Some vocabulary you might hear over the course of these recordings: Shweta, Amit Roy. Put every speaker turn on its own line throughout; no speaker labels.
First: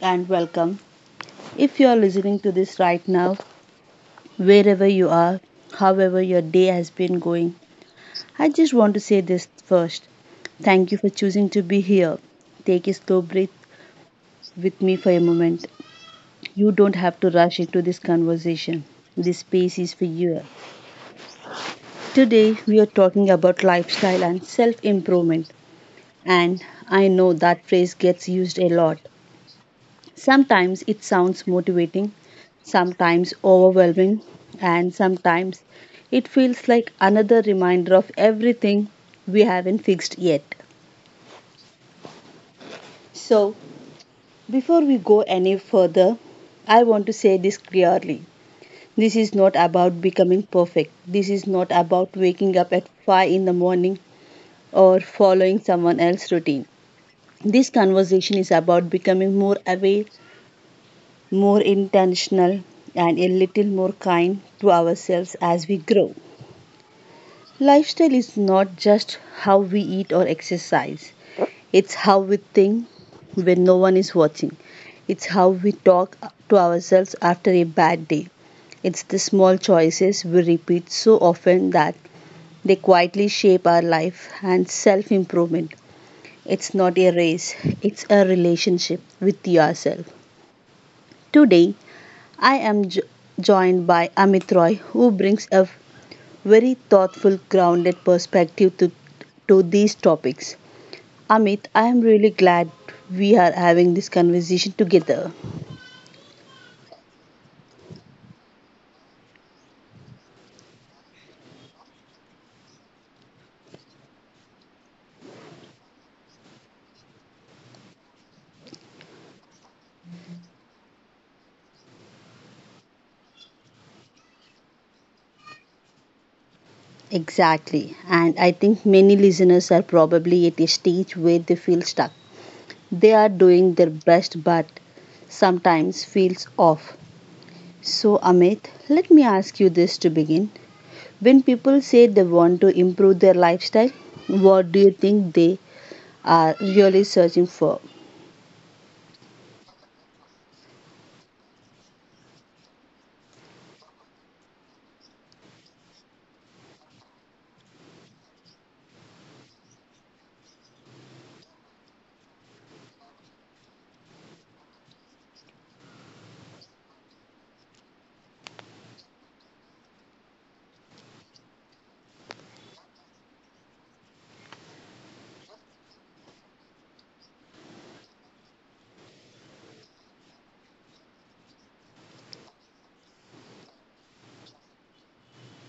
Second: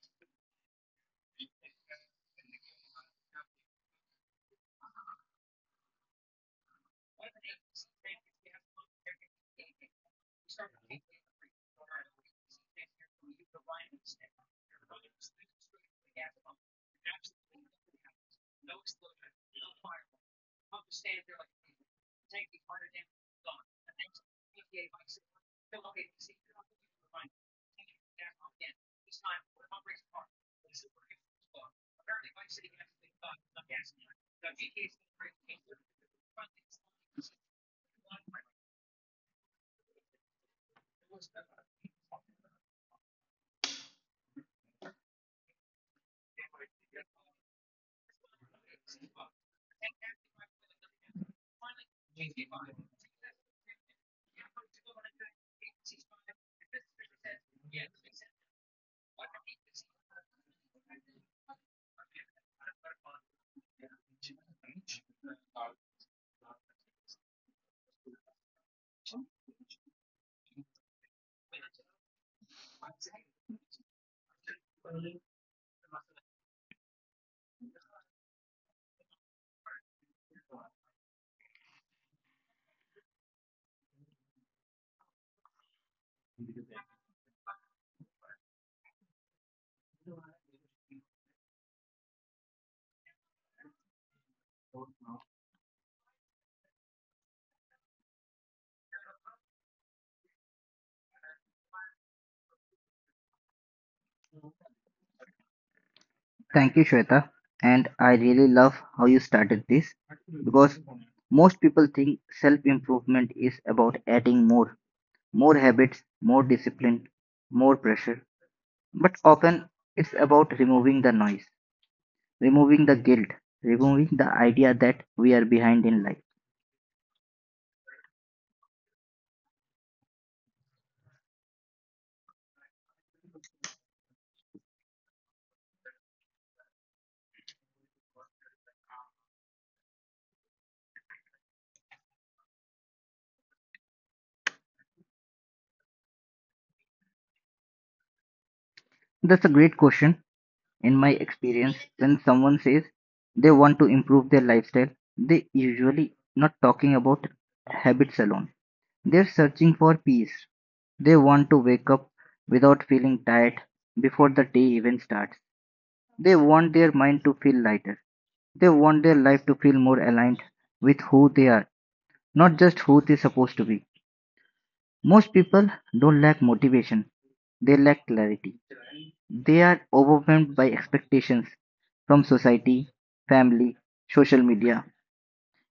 and welcome. If you are listening to this right now, wherever you are, however your day has been going, I just want to say this first. Thank you for choosing to be here. Take a slow breath with me for a moment. You don't have to rush into this conversation. This space is for you. Today, we are talking about lifestyle and self improvement. And I know that phrase gets used a lot. Sometimes it sounds motivating, sometimes overwhelming, and sometimes it feels like another reminder of everything we haven't fixed yet. So, before we go any further, I want to say this clearly. This is not about becoming perfect. This is not about waking up at 5 in the morning or following someone else's routine. This conversation is about becoming more aware, more intentional, and a little more kind to ourselves as we grow. Lifestyle is not just how we eat or exercise, it's how we think when no one is watching. It's how we talk to ourselves after a bad day. It's the small choices we repeat so often that they quietly shape our life and self improvement. It's not a race, it's a relationship with yourself. Today, I am joined by Amit Roy, who brings a very thoughtful, grounded perspective to these topics. Amit, I am really glad we are having this conversation together.
Thank you, Shweta. And I really love how you started this because most people think self improvement is about adding more, more habits, more discipline, more pressure. But often it's about removing the noise, removing the guilt, removing the idea that we are behind in life.
Exactly, and I think many listeners are probably at a stage where they feel stuck. They are doing their best, but sometimes feels off. So, Amit, let me ask you this to begin. When people say they want to improve their lifestyle, what do you think they are really searching for?
That's a great question. In my experience, when someone says they want to improve their lifestyle, they usually not talking about habits alone. They're searching for peace. They want to wake up without feeling tired before the day even starts. They want their mind to feel lighter. They want their life to feel more aligned with who they are, not just who they're supposed to be. Most people don't lack motivation, they lack clarity. They are overwhelmed by expectations from society, family, social media,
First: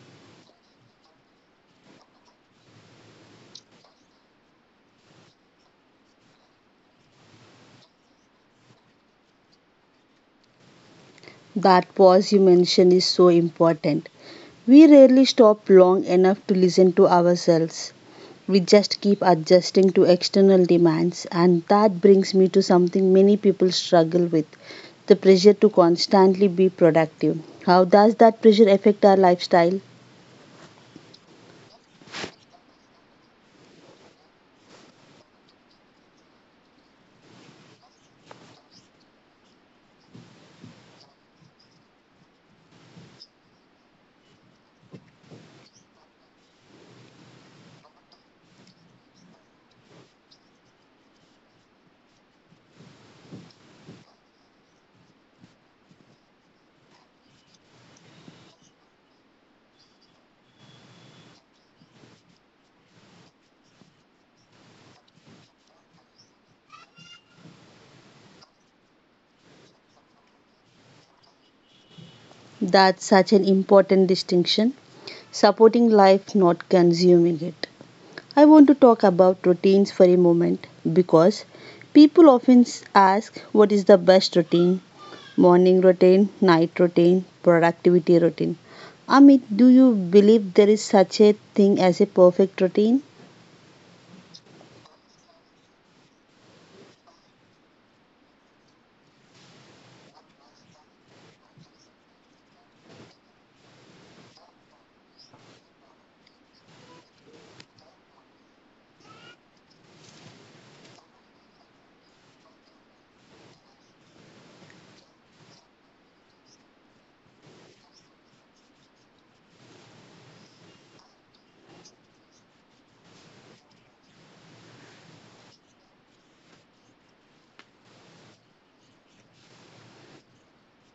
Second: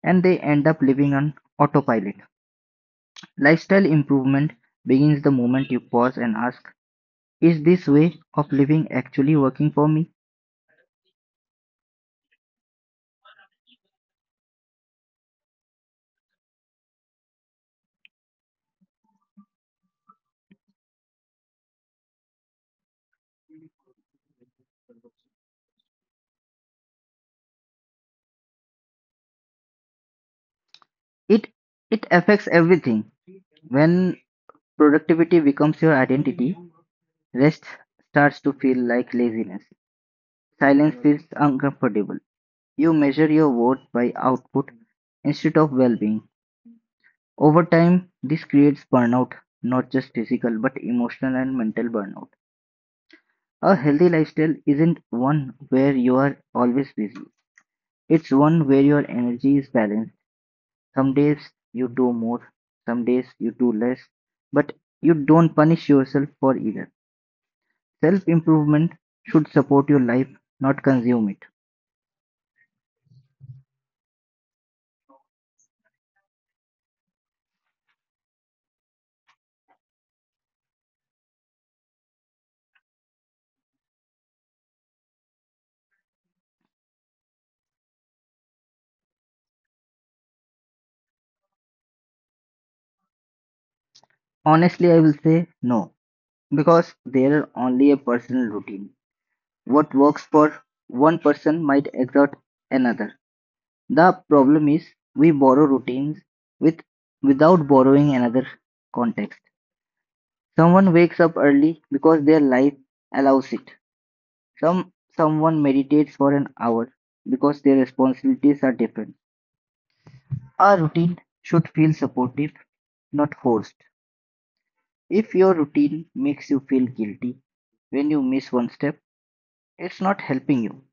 and they end up living on autopilot. Lifestyle improvement begins the moment you pause and ask, is this way of living actually working for me?
That pause you mentioned is so important. We rarely stop long enough to listen to ourselves. We just keep adjusting to external demands, and that brings me to something many people struggle with: the pressure to constantly be productive. How does that pressure affect our lifestyle?
It it affects everything. When productivity becomes your identity, rest starts to feel like laziness. Silence feels uncomfortable. You measure your worth by output instead of well-being. Over time, this creates burnout, not just physical but emotional and mental burnout. A healthy lifestyle isn't one where you are always busy. It's one where your energy is balanced. Some days you do more, some days you do less, but you don't punish yourself for either. Self improvement should support your life, not consume it.
That's such an important distinction. Supporting life, not consuming it. I want to talk about routines for a moment because people often ask what is the best routine: morning routine, night routine, productivity routine. Amit, do you believe there is such a thing as a perfect routine?
Honestly, I will say no, because they are only a personal routine. What works for one person might exert another. The problem is we borrow routines with without borrowing another context. Someone wakes up early because their life allows it. Someone meditates for an hour because their responsibilities are different. A routine should feel supportive, not forced. If your routine makes you feel guilty when you miss one step, it's not helping you.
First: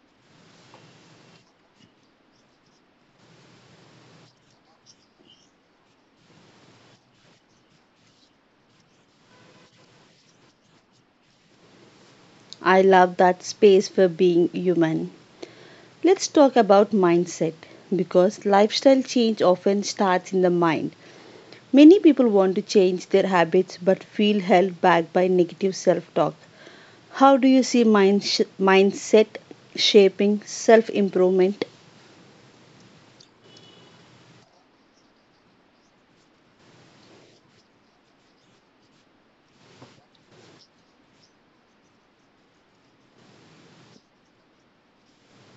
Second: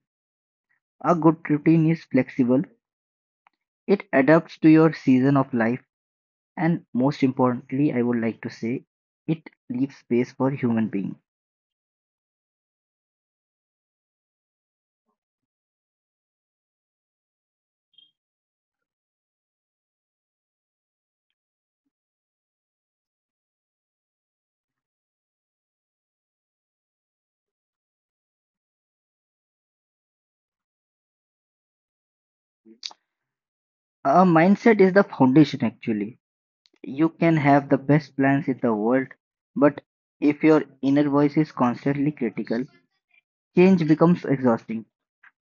A good routine is flexible. It adapts to your season of life, and most importantly, I would like to say, it leaves space for human being.
I love that space for being human. Let's talk about mindset because lifestyle change often starts in the mind. Many people want to change their habits but feel held back by negative self talk. How do you see mindset shaping self improvement?
A mindset is the foundation actually. You can have the best plans in the world, but if your inner voice is constantly critical, change becomes exhausting.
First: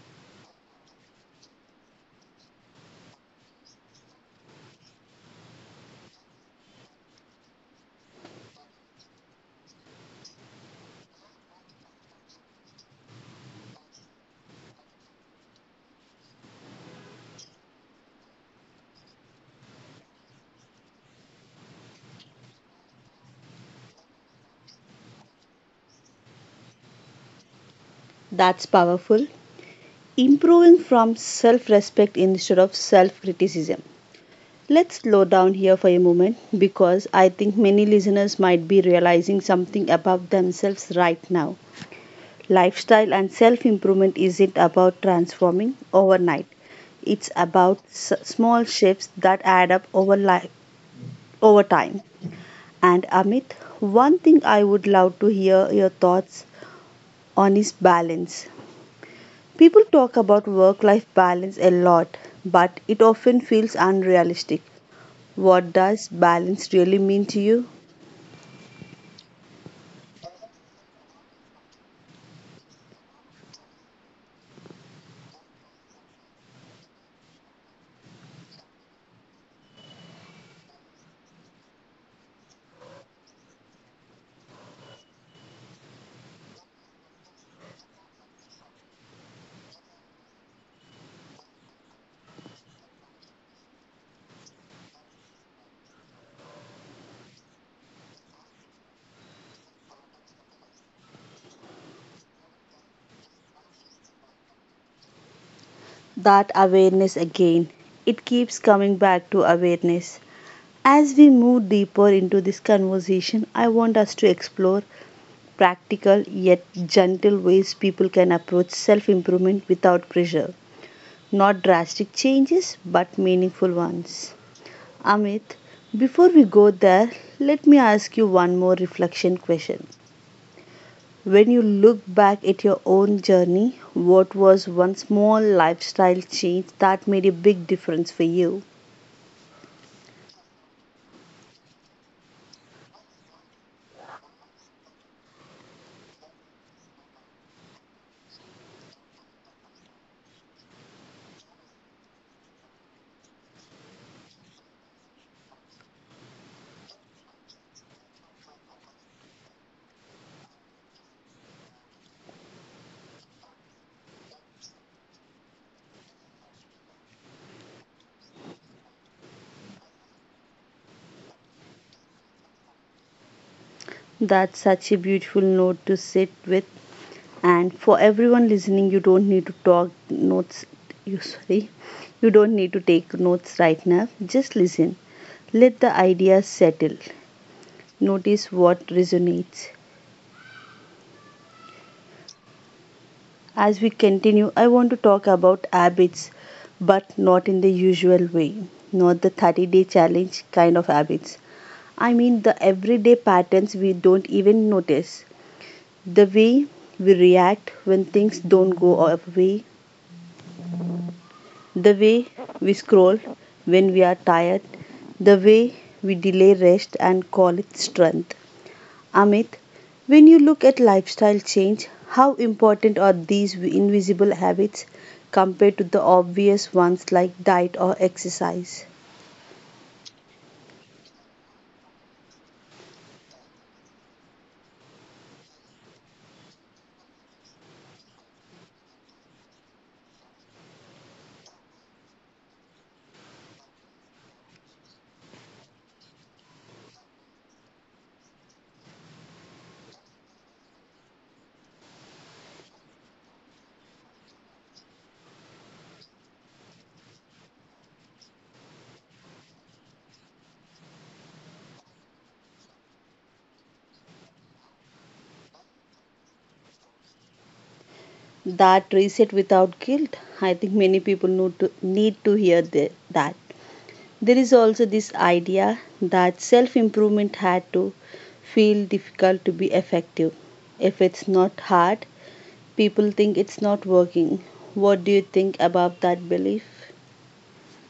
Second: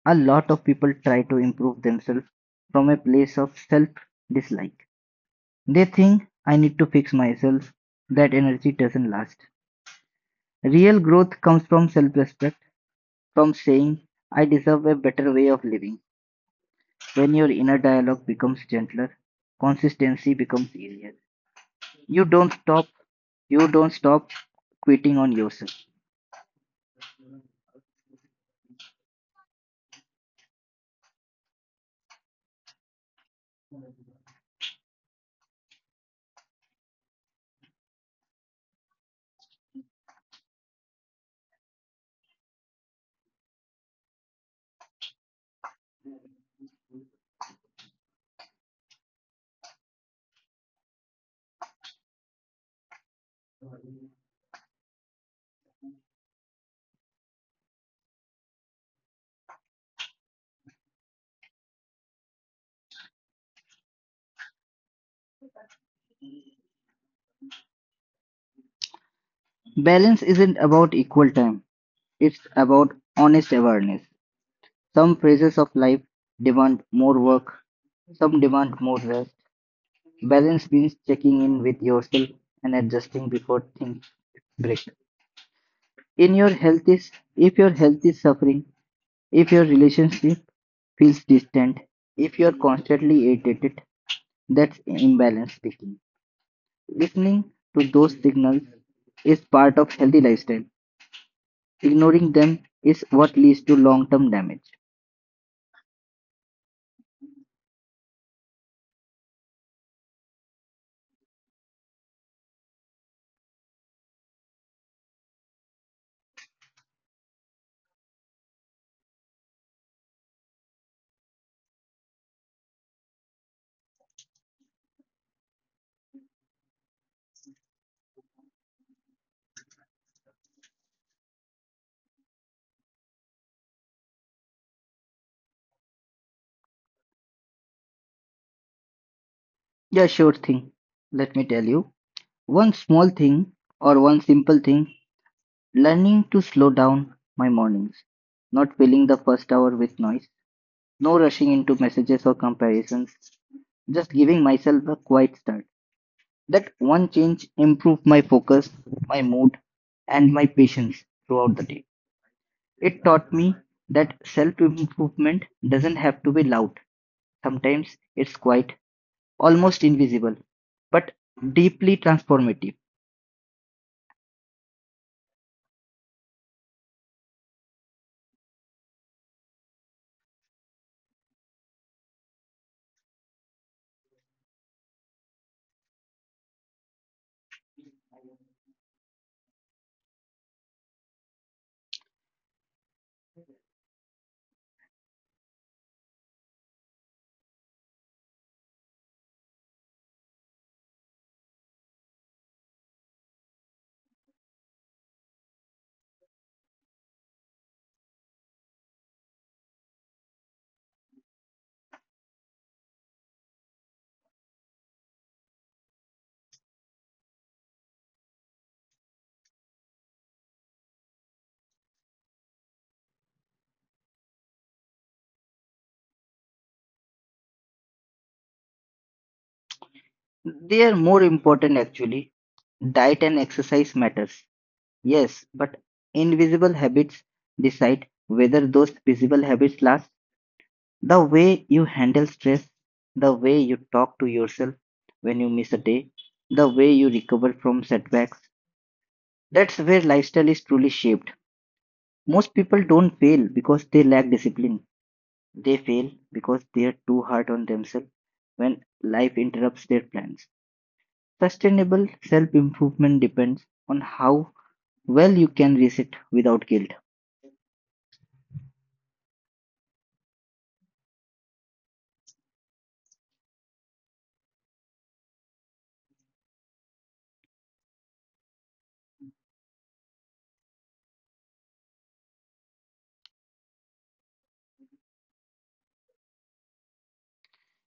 A lot of people try to improve themselves from a place of self dislike. They think, I need to fix myself. That energy doesn't last. Real growth comes from self respect, from saying, I deserve a better way of living. When your inner dialogue becomes gentler, consistency becomes easier. You don't stop. You don't stop quitting on yourself.
That's powerful. Improving from self respect instead of self criticism. Let's slow down here for a moment because I think many listeners might be realizing something about themselves right now. Lifestyle and self improvement isn't about transforming overnight, it's about small shifts that add up over time. And Amit, one thing I would love to hear your thoughts on is balance. People talk about work life balance a lot, but it often feels unrealistic. What does balance really mean to you?
Balance isn't about equal time. It's about honest awareness. Some phases of life demand more work. Some demand more rest. Balance means checking in with yourself and adjusting before things break. In your health is If your health is suffering, if your relationship feels distant, if you are constantly irritated, that's imbalance speaking. Listening to those signals is part of healthy lifestyle. Ignoring them is what leads to long-term damage.
That awareness again. It keeps coming back to awareness. As we move deeper into this conversation, I want us to explore practical yet gentle ways people can approach self improvement without pressure. Not drastic changes, but meaningful ones. Amit, before we go there, let me ask you one more reflection question. When you look back at your own journey, what was one small lifestyle change that made a big difference for you?
Yeah, sure thing. Let me tell you. One small thing one simple thing, learning to slow down my mornings, not filling the first hour with noise, no rushing into messages or comparisons, just giving myself a quiet start. That one change improved my focus, my mood, and my patience throughout the day. It taught me that self-improvement doesn't have to be loud. Sometimes it's quiet, almost invisible, but deeply transformative.
That's such a beautiful note to sit with. And for everyone listening, You sorry, you don't need to take notes right now. Just listen. Let the ideas settle. Notice what resonates. As we continue, I want to talk about habits, but not in the usual way, not the 30-day challenge kind of habits. I mean the everyday patterns we don't even notice, the way we react when things don't go our way, the way we scroll when we are tired, the way we delay rest and call it strength. Amit, when you look at lifestyle change, how important are these invisible habits compared to the obvious ones like diet or exercise?
They are more important actually. Diet and exercise matters. Yes, but invisible habits decide whether those visible habits last. The way you handle stress, the way you talk to yourself when you miss a day, the way you recover from setbacks. That's where lifestyle is truly shaped. Most people don't fail because they lack discipline. They fail because they're too hard on themselves when life interrupts their plans. Sustainable self improvement depends on how well you can reset without guilt.
That reset without guilt. I think many people need to hear that. There is also this idea that self improvement had to feel difficult to be effective. If it's not hard, people think it's not working. What do you think about that belief?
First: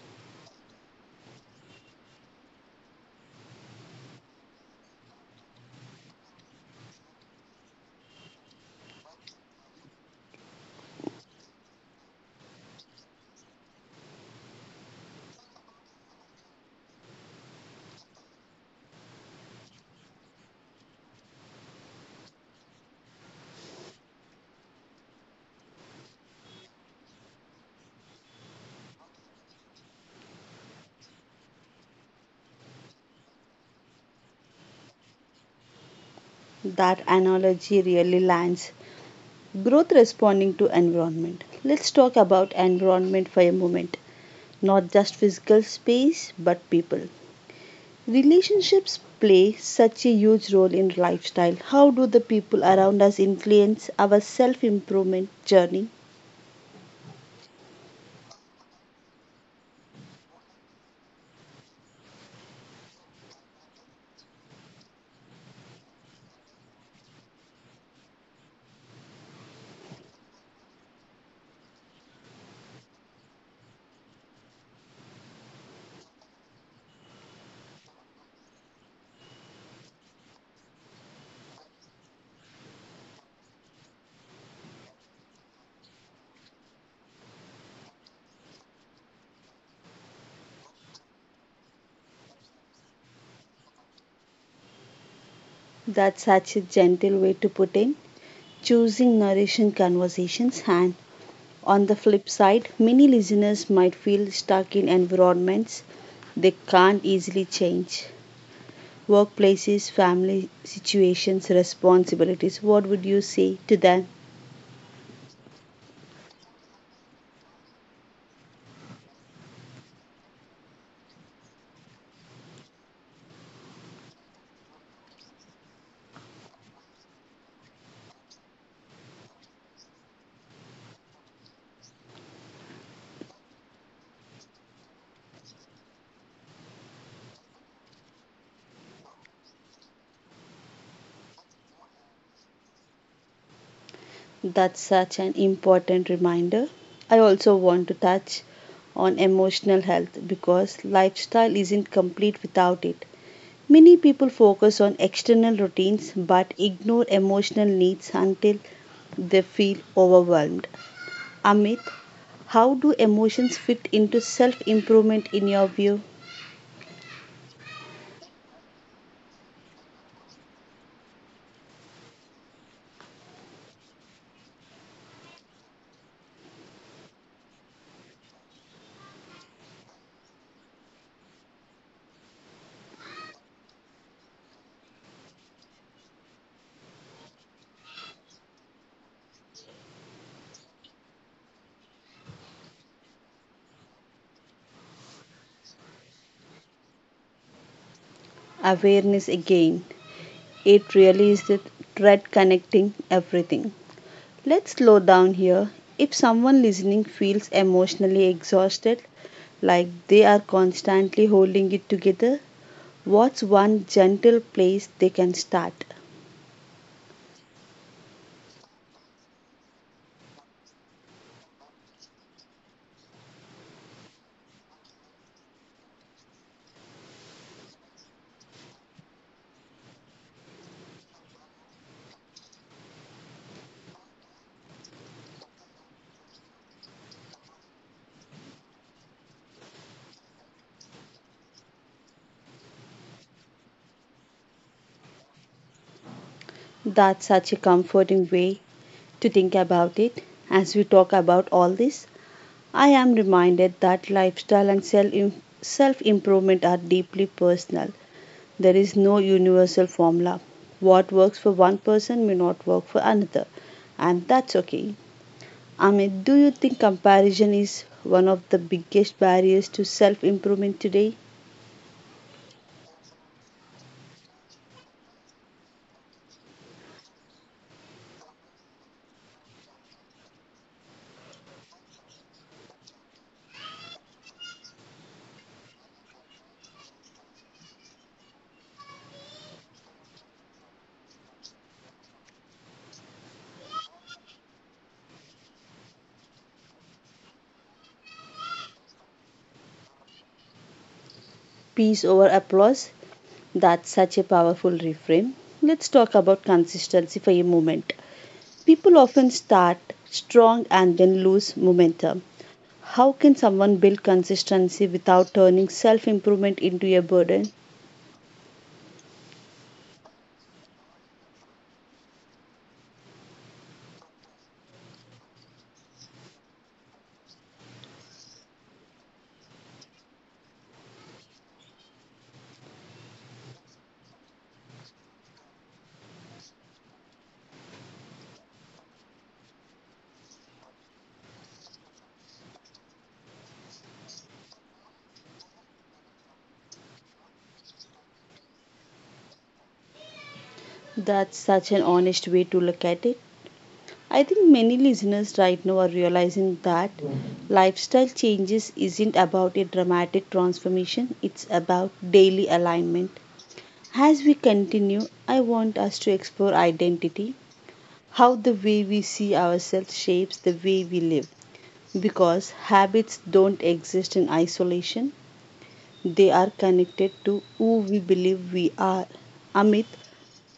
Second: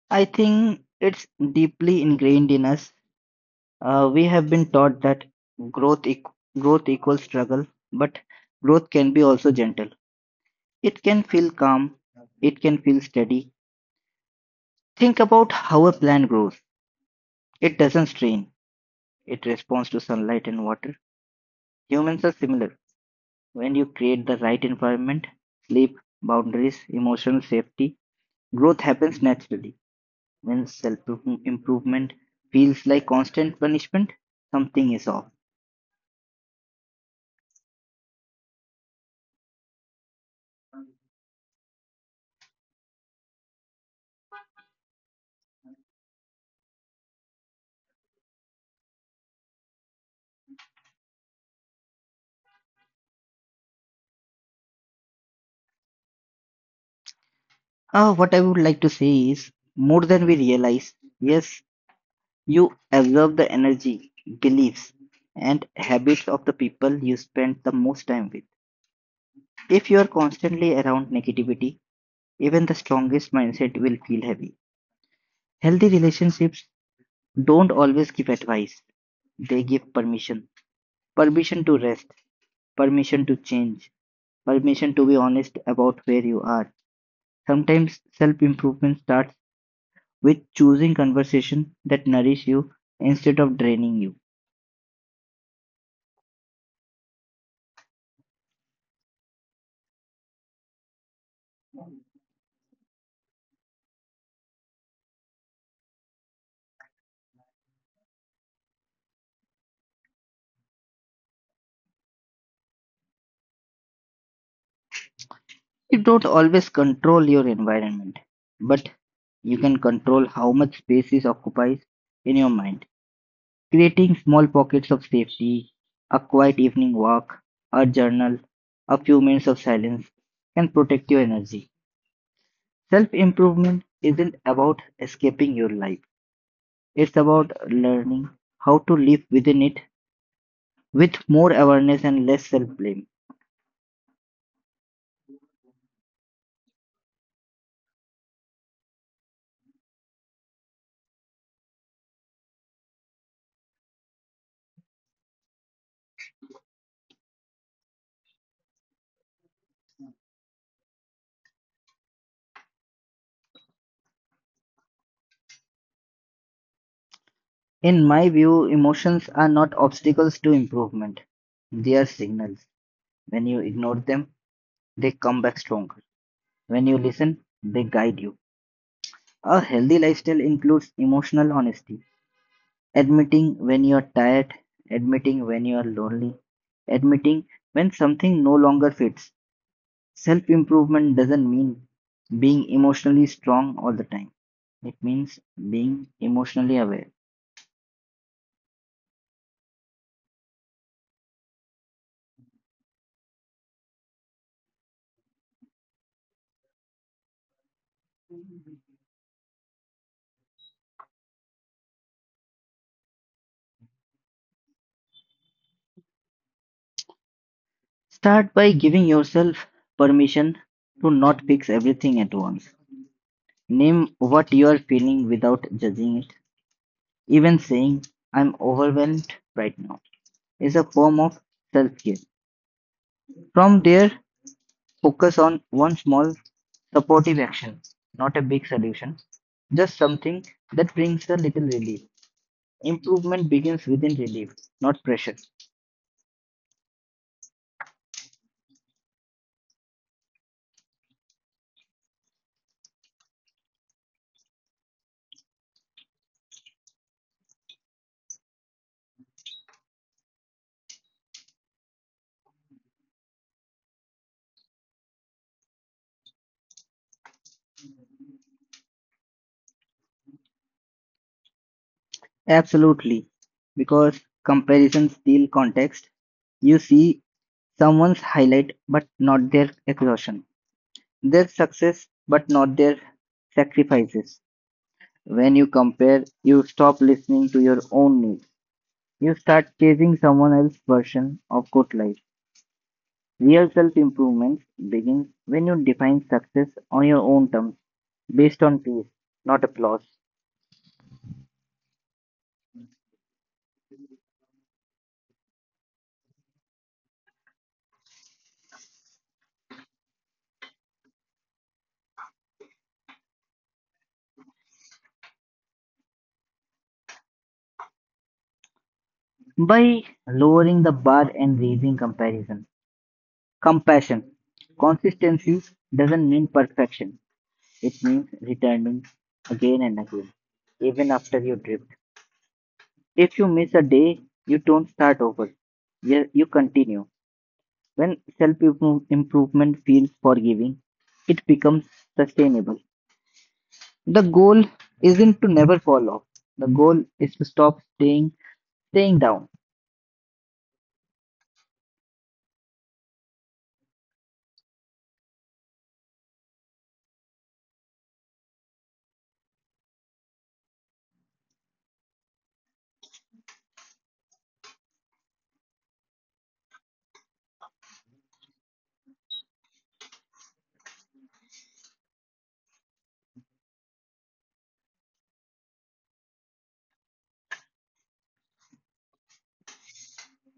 I think it's deeply ingrained in us. We have been taught that growth eq- growth equals struggle, but growth can be also gentle. It can feel calm. It can feel steady. Think about how a plant grows. It doesn't strain. It responds to sunlight and water. Humans are similar. When you create the right environment, sleep, boundaries, emotional safety, growth happens naturally. When self improvement feels like constant punishment, something is off.
That analogy really lands. Growth responding to environment. Let's talk about environment for a moment. Not just physical space, but people. Relationships play such a huge role in lifestyle. How do the people around us influence our self improvement journey?
What I would like to say is more than we realize, yes, you absorb the energy, beliefs, and habits of the people you spend the most time with. If you are constantly around negativity, even the strongest mindset will feel heavy. Healthy relationships don't always give advice, they give permission. Permission to rest, permission to change, permission to be honest about where you are. Sometimes self improvement starts with choosing conversation that nourish you instead of draining you.
That's such a gentle way to put in. Choosing nourishing conversations. And on the flip side, many listeners might feel stuck in environments they can't easily change: workplaces, family situations, responsibilities. What would you say to them?
You don't always control your environment, but you can control how much space is occupies in your mind. Creating small pockets of safety, a quiet evening walk, a journal, a few minutes of silence, can protect your energy. Self improvement isn't about escaping your life, it's about learning how to live within it with more awareness and less self blame.
That's such an important reminder. I also want to touch on emotional health because lifestyle isn't complete without it. Many people focus on external routines but ignore emotional needs until they feel overwhelmed. Amit, how do emotions fit into self improvement in your view?
In my view, emotions are not obstacles to improvement, they are signals. When you ignore them, they come back stronger. When you listen, they guide you. A healthy lifestyle includes emotional honesty. Admitting when you're tired, admitting when you're lonely, admitting when something no longer fits. Self improvement doesn't mean being emotionally strong all the time, it means being emotionally aware.
Awareness again. It really is the thread connecting everything. Let's slow down here. If someone listening feels emotionally exhausted, like they are constantly holding it together, what's one gentle place they can start?
Start by giving yourself permission to not fix everything at once. Name what you are feeling without judging it. Even saying, I'm overwhelmed right now, is a form of self care. From there, focus on one small supportive action, not a big solution, just something that brings a little relief. Improvement begins within relief, not pressure.
That's such a comforting way to think about it. As we talk about all this, I am reminded that lifestyle and self improvement are deeply personal. There is no universal formula. What works for one person may not work for another, and that's okay. Amit, do you think comparison is one of the biggest barriers to self improvement today?
Absolutely, because comparison steal context. You see someone's highlight but not their exhaustion, their success but not their sacrifices. When you compare, you stop listening to your own needs. You start chasing someone else's version of good life. Real self-improvement begins when you define success on your own terms, based on peace, not applause.
Peace over applause? That's such a powerful reframe. Let's talk about consistency for a moment. People often start strong and then lose momentum. How can someone build consistency without turning self improvement into a burden?
By lowering the bar and raising comparison, compassion, consistency doesn't mean perfection. It means returning again and again, even after you drift. If you miss a day, you don't start over. You continue. When self improvement feels forgiving, it becomes sustainable. The goal isn't to never fall off. The goal is to stop staying down.
That's such an honest way to look at it. I think many listeners right now are realizing that lifestyle changes isn't about a dramatic transformation, it's about daily alignment. As we continue, I want us to explore identity, how the way we see ourselves shapes the way we live. Because habits don't exist in isolation, they are connected to who we believe we are. Amit,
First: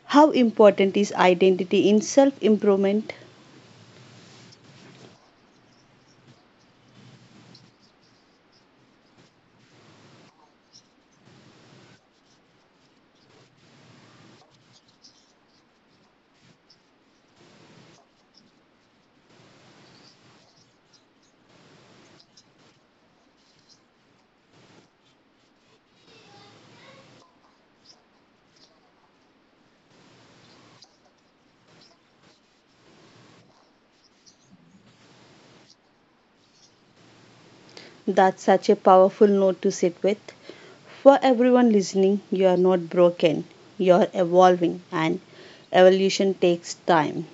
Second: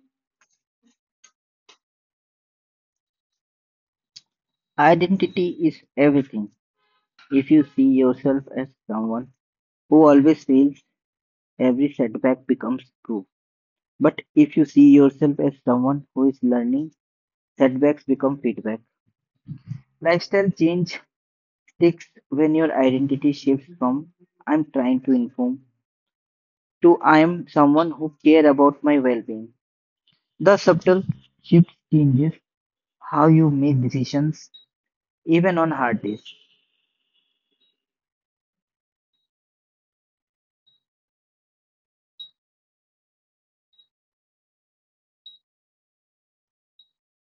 how important is identity in self improvement?
Identity is everything. If you see yourself as someone who always fails, every setback becomes proof. But if you see yourself as someone who is learning, setbacks become feedback. Lifestyle change sticks when your identity shifts from I'm trying to inform to I am someone who care about my well-being. The subtle shift changes how you make decisions, even on hard days.
That's such a powerful note to sit with. For everyone listening, you are not broken, you are evolving, and evolution takes time.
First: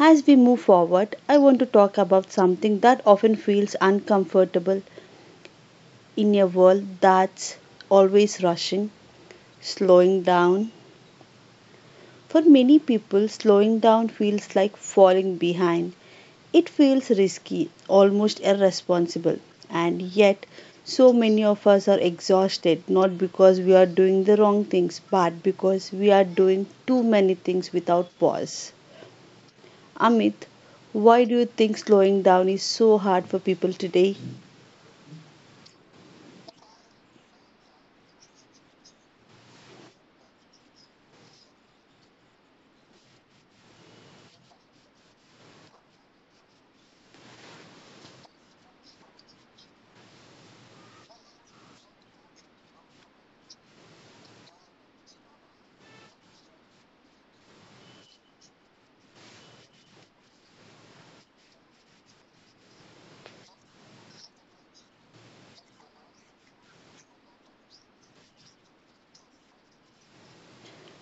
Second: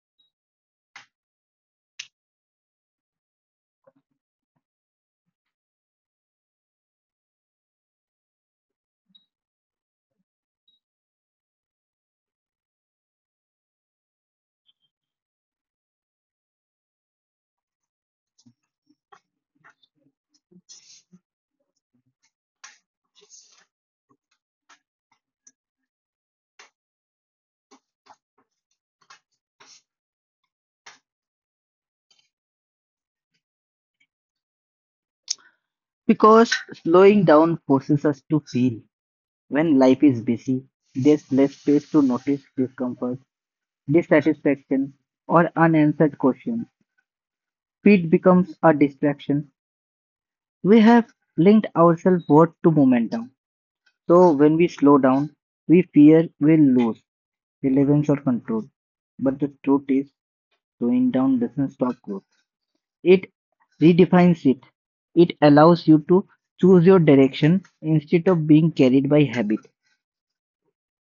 As we move forward, I want to talk about something that often feels uncomfortable. In a world that's always rushing, slowing down. For many people, slowing down feels like falling behind. It feels risky, almost irresponsible, and yet so many of us are exhausted not because we are doing the wrong things but because we are doing too many things without pause. Amit, why do you think slowing down is so hard for people today?
Because slowing down forces us to feel. When life is busy, there's less space to notice discomfort, dissatisfaction, or unanswered questions. Speed becomes a distraction. We have linked ourselves worth to momentum. So when we slow down, we fear we'll lose relevance or control. But the truth is, slowing down doesn't stop growth. It redefines it; it allows you to choose your direction instead of being carried by habit.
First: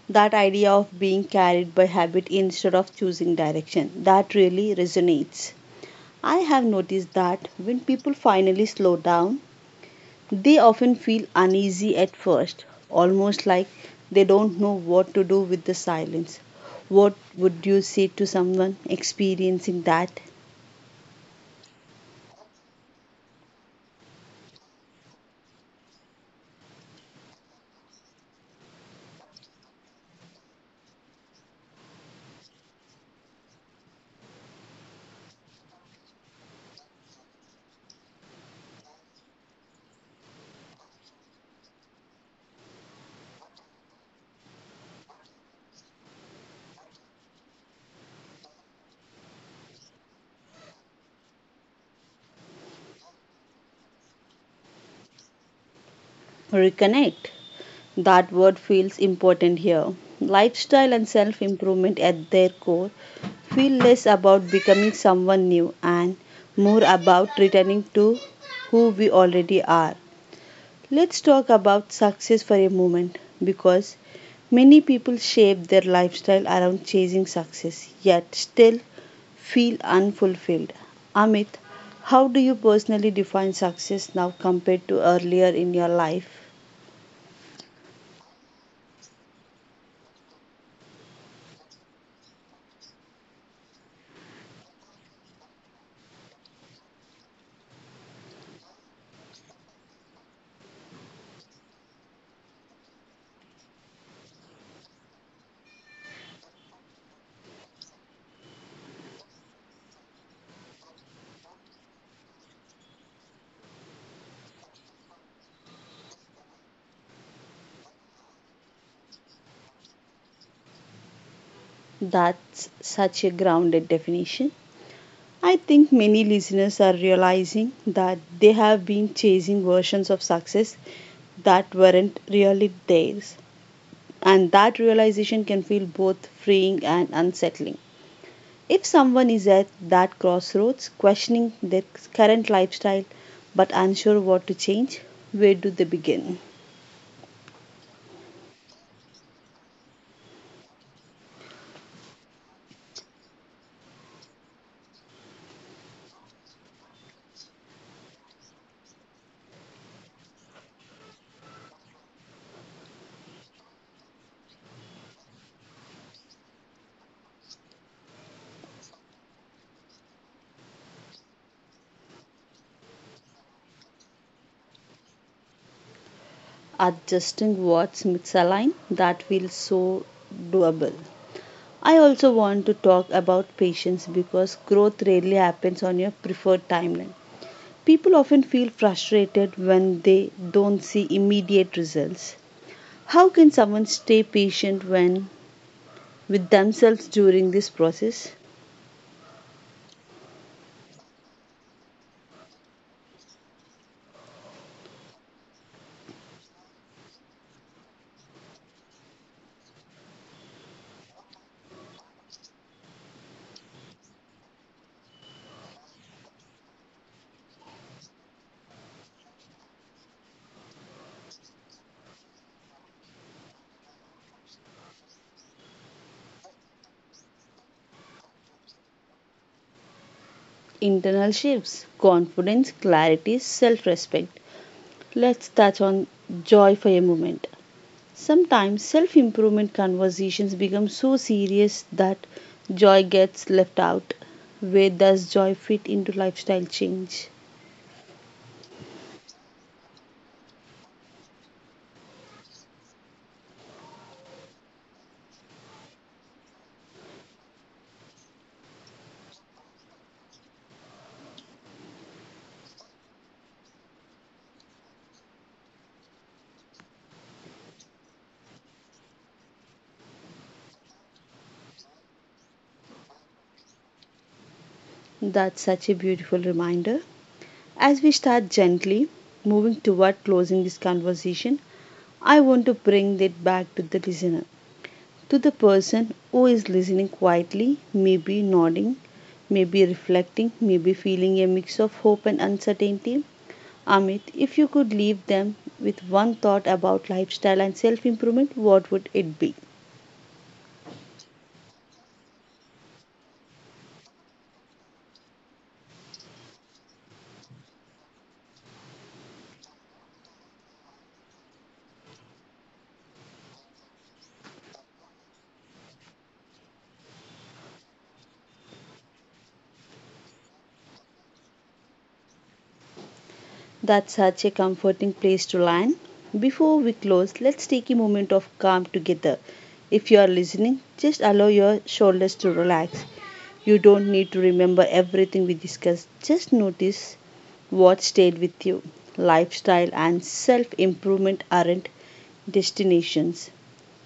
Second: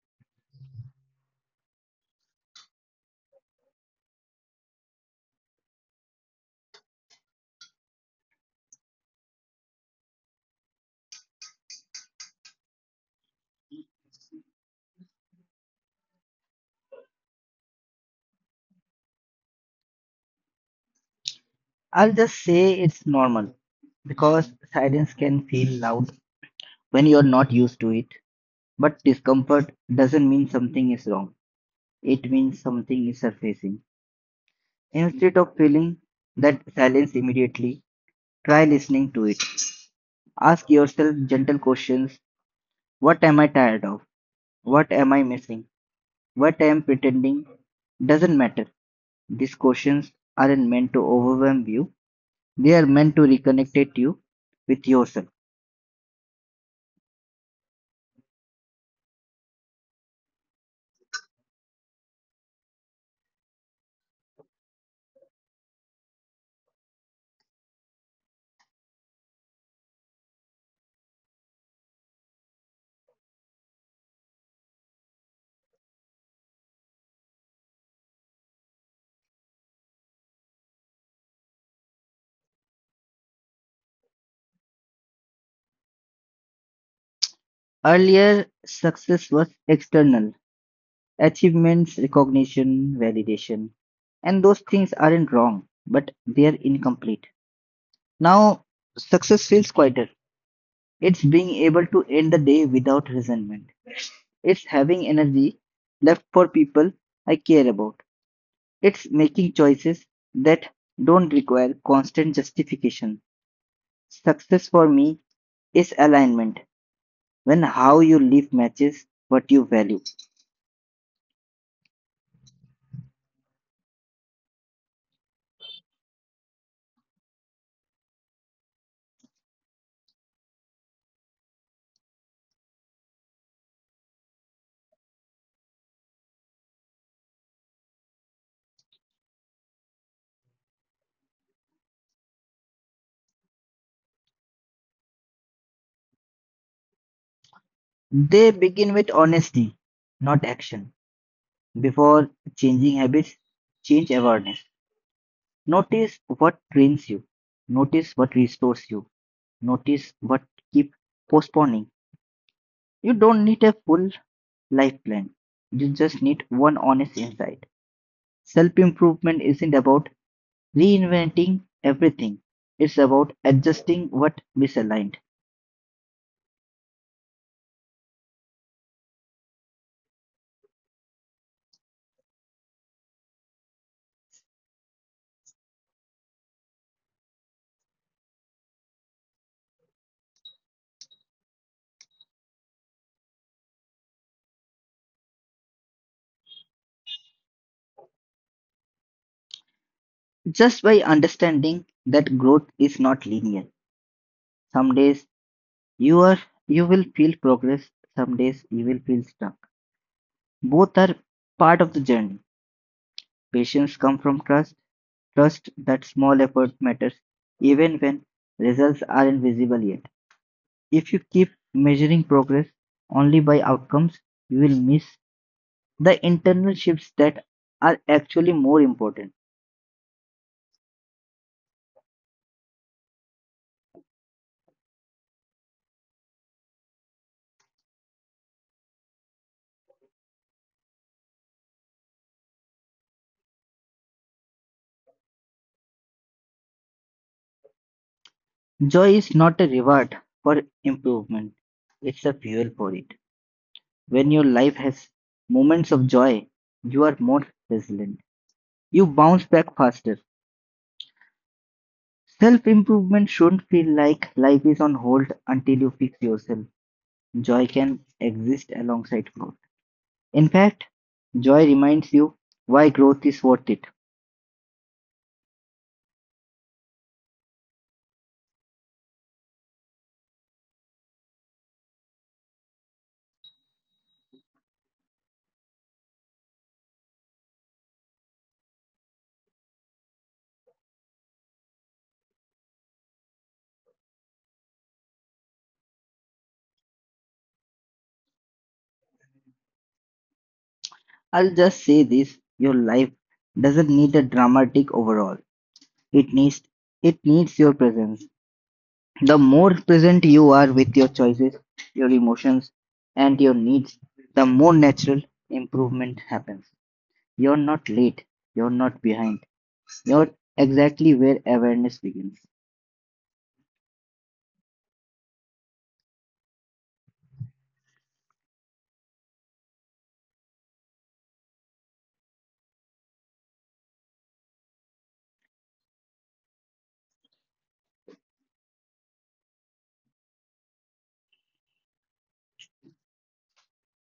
That idea of being carried by habit instead of choosing direction, that really resonates. I have noticed that when people finally slow down, they often feel uneasy at first, almost like they don't know what to do with the silence. What would you say to someone experiencing that?
I'll just say it's normal because silence can feel loud when you're not used to it. But discomfort doesn't mean something is wrong, it means something is surfacing. Instead of feeling that silence immediately, try listening to it. Ask yourself gentle questions. What am I tired of? What am I missing? What I am pretending doesn't matter. These questions aren't meant to overwhelm you, they are meant to reconnect you with yourself.
Reconnect. That word feels important here. Lifestyle and self improvement at their core feel less about becoming someone new and more about returning to who we already are. Let's talk about success for a moment because many people shape their lifestyle around chasing success yet still feel unfulfilled. Amit, how do you personally define success now compared to earlier in your life?
Earlier, success was external achievements, recognition, validation, and those things aren't wrong, but they are incomplete. Now, success feels quieter. It's being able to end the day without resentment. It's having energy left for people I care about. It's making choices that don't require constant justification. Success for me is alignment. When how you live matches what you value.
That's such a grounded definition. I think many listeners are realizing that they have been chasing versions of success that weren't really theirs, and that realization can feel both freeing and unsettling. If someone is at that crossroads, questioning their current lifestyle but unsure what to change, where do they begin?
They begin with honesty, not action. Before changing habits, change awareness. Notice what drains you. Notice what restores you. Notice what keep postponing. You don't need a full life plan. You just need one honest insight. Self improvement isn't about reinventing everything. It's about adjusting what misaligned.
Adjusting what's misaligned, that feels so doable. I also want to talk about patience because growth rarely happens on your preferred timeline. People often feel frustrated when they don't see immediate results. How can someone stay patient when with themselves during this process?
Just by understanding that growth is not linear, some days you are you will feel progress, some days you will feel stuck. Both are part of the journey. Patience comes from trust, trust that small effort matters even when results aren't visible yet. If you keep measuring progress only by outcomes, you will miss the internal shifts that are actually more important.
Internal shifts, confidence, clarity, self respect. Let's touch on joy for a moment. Sometimes self improvement conversations become so serious that joy gets left out. Where does joy fit into lifestyle change?
Joy is not a reward for improvement, it's a fuel for it. When your life has moments of joy, you are more resilient. You bounce back faster. Self improvement shouldn't feel like life is on hold until you fix yourself. Joy can exist alongside growth. In fact, joy reminds you why growth is worth it.
That's such a beautiful reminder. As we start gently moving toward closing this conversation, I want to bring it back to the listener, to the person who is listening quietly, maybe nodding, maybe reflecting, maybe feeling a mix of hope and uncertainty. Amit, if you could leave them with one thought about lifestyle and self improvement, what would it be?
I'll just say this, your life doesn't need a dramatic overhaul. It needs it needs your presence. The more present you are with your choices, your emotions, and your needs, the more natural improvement happens. You're not late, you're not behind, you're exactly where awareness begins.
That's such a comforting place to land. Before we close, let's take a moment of calm together. If you are listening, just allow your shoulders to relax. You don't need to remember everything we discussed, just notice what stayed with you. Lifestyle and self improvement aren't destinations,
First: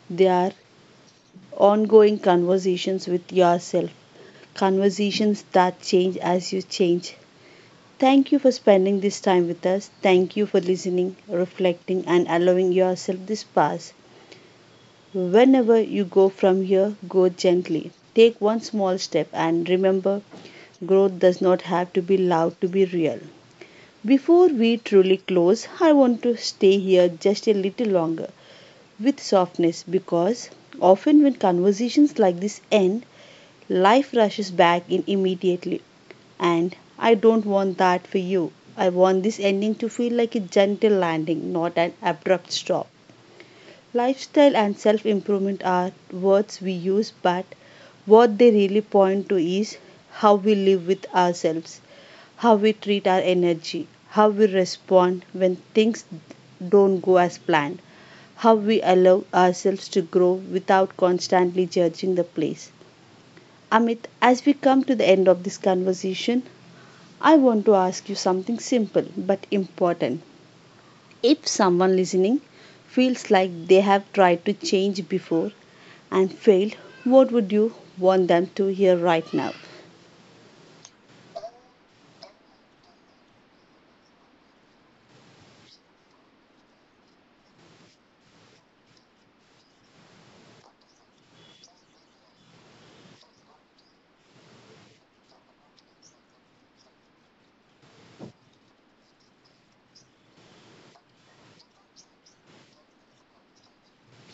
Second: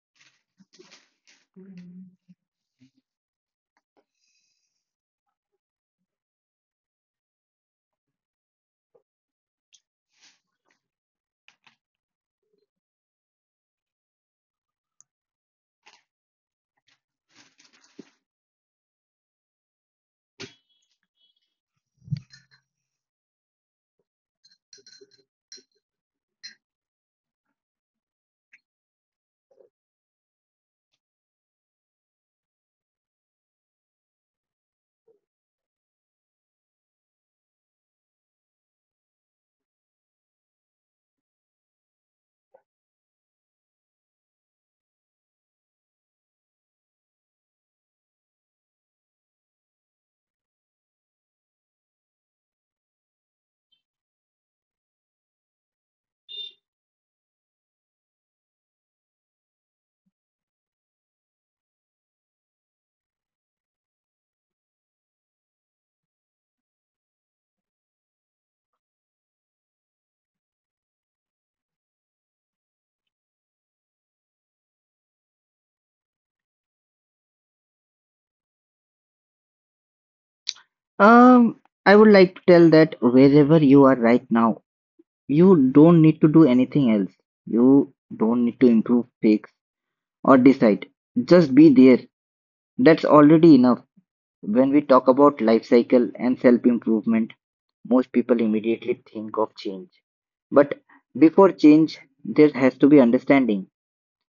they are ongoing conversations with yourself, conversations that change as you change. Thank you for spending this time with us. Thank you for listening, reflecting, and allowing yourself this pass. Whenever you go from here, go gently. Take one small step and remember, growth does not have to be loud to be real. Before we truly close, I want to stay here just a little longer with softness because often when conversations like this end, life rushes back in immediately. And I don't want that for you. I want this ending to feel like a gentle landing, not an abrupt stop. Lifestyle and self improvement are words we use, but what they really point to is how we live with ourselves, how we treat our energy, how we respond when things don't go as planned, how we allow ourselves to grow without constantly judging the place. Amit, as we come to the end of this conversation, I want to ask you something simple but important. If someone listening feels like they have tried to change before and failed, what would you want them to hear right now?
Um, I would like to tell that wherever you are right now, you don't need to do anything else. You don't need to improve, fix, or decide. Just be there. That's already enough. When we talk about life cycle and self-improvement, most people immediately think of change. But before change, there has to be understanding.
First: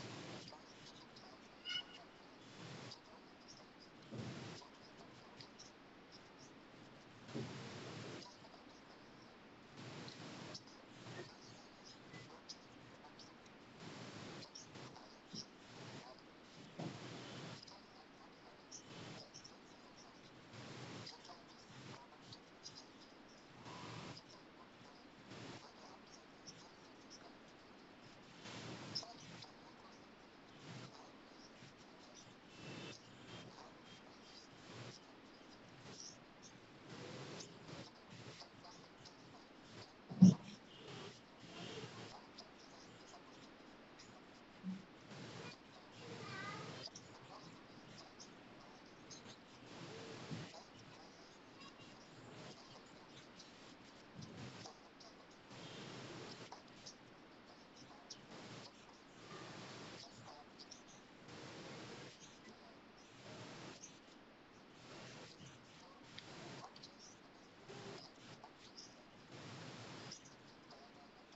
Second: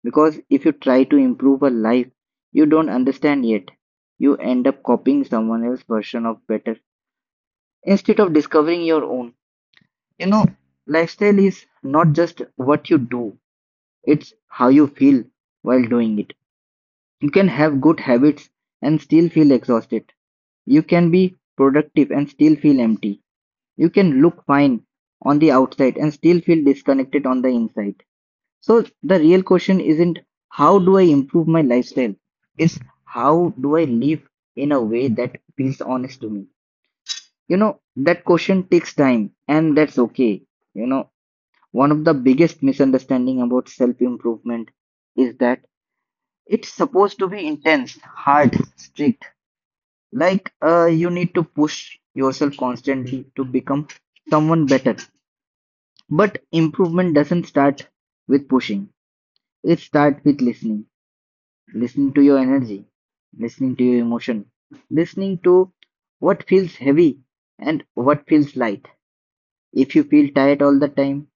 Because if you try to improve a life you don't understand yet, you end up copying someone else's version of better instead of discovering your own. You know, lifestyle is not just what you do, it's how you feel while doing it. You can have good habits and still feel exhausted. You can be productive and still feel empty. You can look fine on the outside and still feel disconnected on the inside. So the real question isn't how do I improve my lifestyle? It's how do I live in a way that feels honest to me? You know, that question takes time and that's okay. You know, one of the biggest misunderstanding about self improvement is that it's supposed to be intense, hard, strict. Like, you need to push yourself constantly to become someone better. But improvement doesn't start with pushing. It starts with listening. Listening to your energy, listening to your emotion, listening to what feels heavy and what feels light. If you feel tired all the time,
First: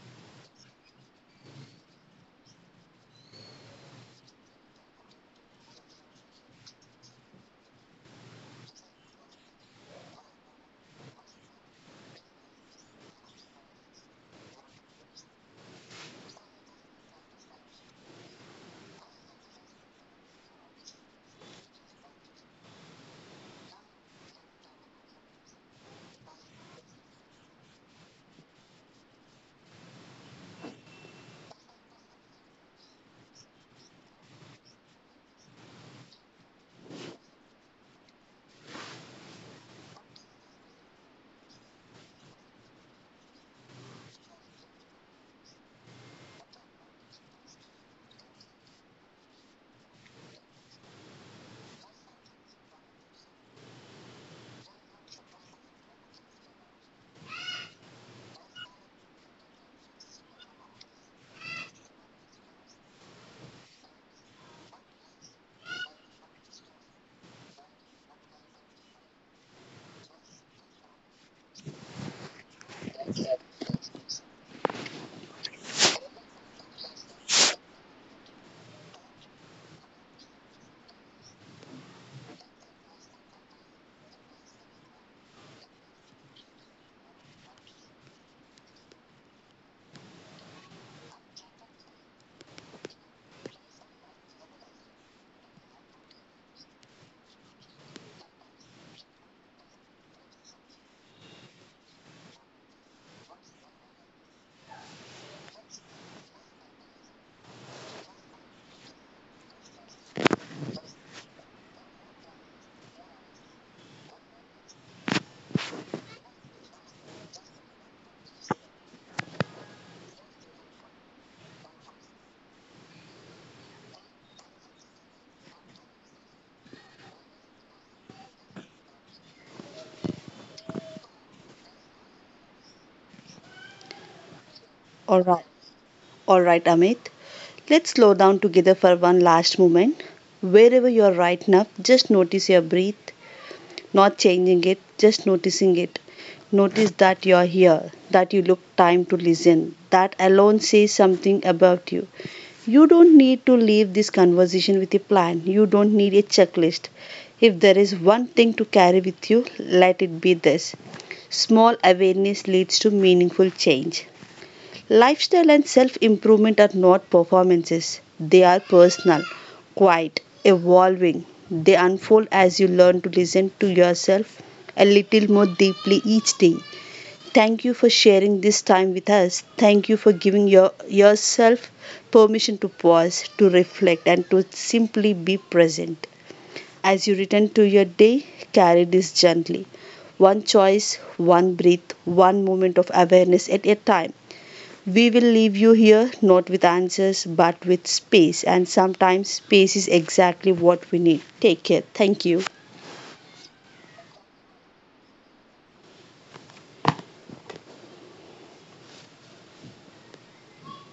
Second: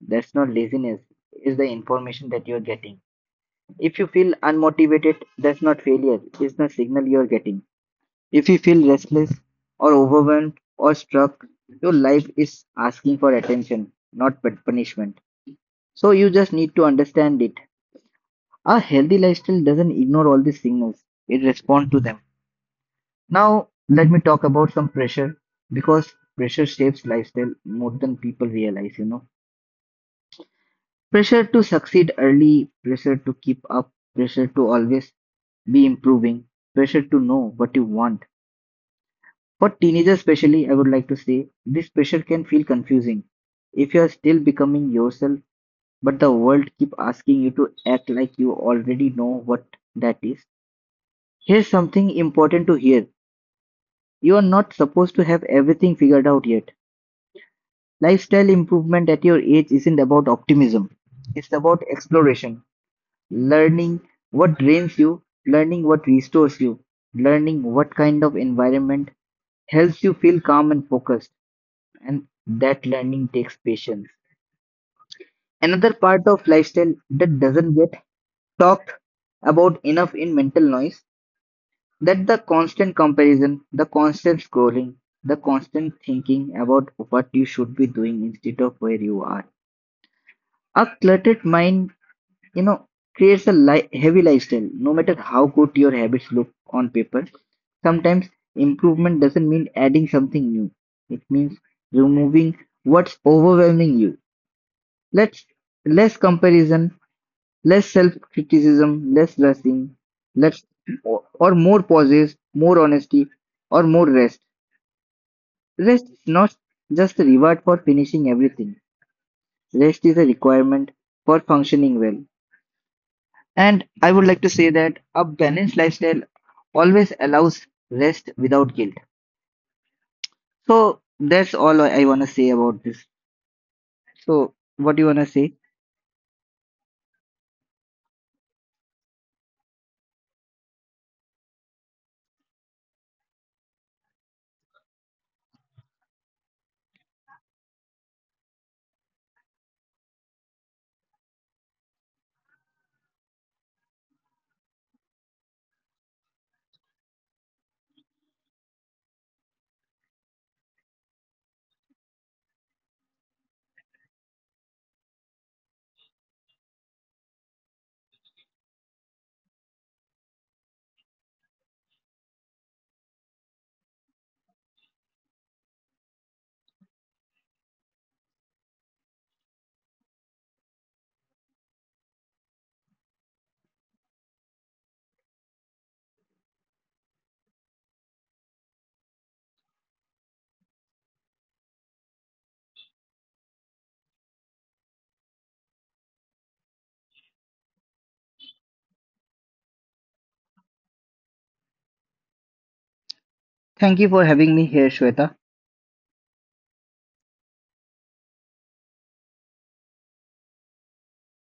that's not laziness. It's the information that you're getting. If you feel unmotivated, that's not failure. It's the signal you're getting. If you feel restless or overwhelmed or struck, your life is asking for attention, not punishment. So you just need to understand it. A healthy lifestyle doesn't ignore all these signals, it responds to them. Now, let me talk about some pressure because pressure shapes lifestyle more than people realize, you know. Pressure to succeed early, pressure to keep up, pressure to always be improving, pressure to know what you want. For teenagers especially, I would like to say this pressure can feel confusing if you are still becoming yourself, but the world keep asking you to act like you already know what that is. Here's something important to hear. You are not supposed to have everything figured out yet. Lifestyle improvement at your age isn't about optimism. It's about exploration, learning what drains you, learning what restores you, learning what kind of environment helps you feel calm and focused, and that learning takes patience. Another part of lifestyle that doesn't get talked about enough in mental noise, that the constant comparison, the constant scrolling, the constant thinking about what you should be doing instead of where you are. A cluttered mind, you know, creates a heavy lifestyle. No matter how good your habits look on paper, sometimes improvement doesn't mean adding something new. It means removing what's overwhelming you. Let's, less comparison, less self-criticism, less rushing, less, or more pauses, more honesty, or more rest. Rest is not just a reward for finishing everything. Rest is a requirement for functioning well. And I would like to say that a balanced lifestyle always allows rest without guilt. So that's all I want to say about this. So what do you
All
want to
right.
say?
All right, Amit. Let's slow down together for one last moment. Wherever you are right now, just notice your breath, not changing it, just noticing it. Notice that you are here, that you look time to listen. That alone says something about you. You don't need to leave this conversation with a plan. You don't need a checklist. If there is one thing to carry with you, let it be this: small awareness leads to meaningful change. Lifestyle and self improvement are not performances, they are personal, quiet, evolving. They unfold as you learn to listen to yourself a little more deeply each day. Thank you for sharing this time with us. Thank you for giving yourself permission to pause, to reflect, and to simply be present. As you return to your day, carry this gently. One choice, one breath, one moment of awareness at a time. We will leave you here not with answers but with space, and sometimes space is exactly what we need. Take care. Thank you.
Thank you for having me here, Shweta.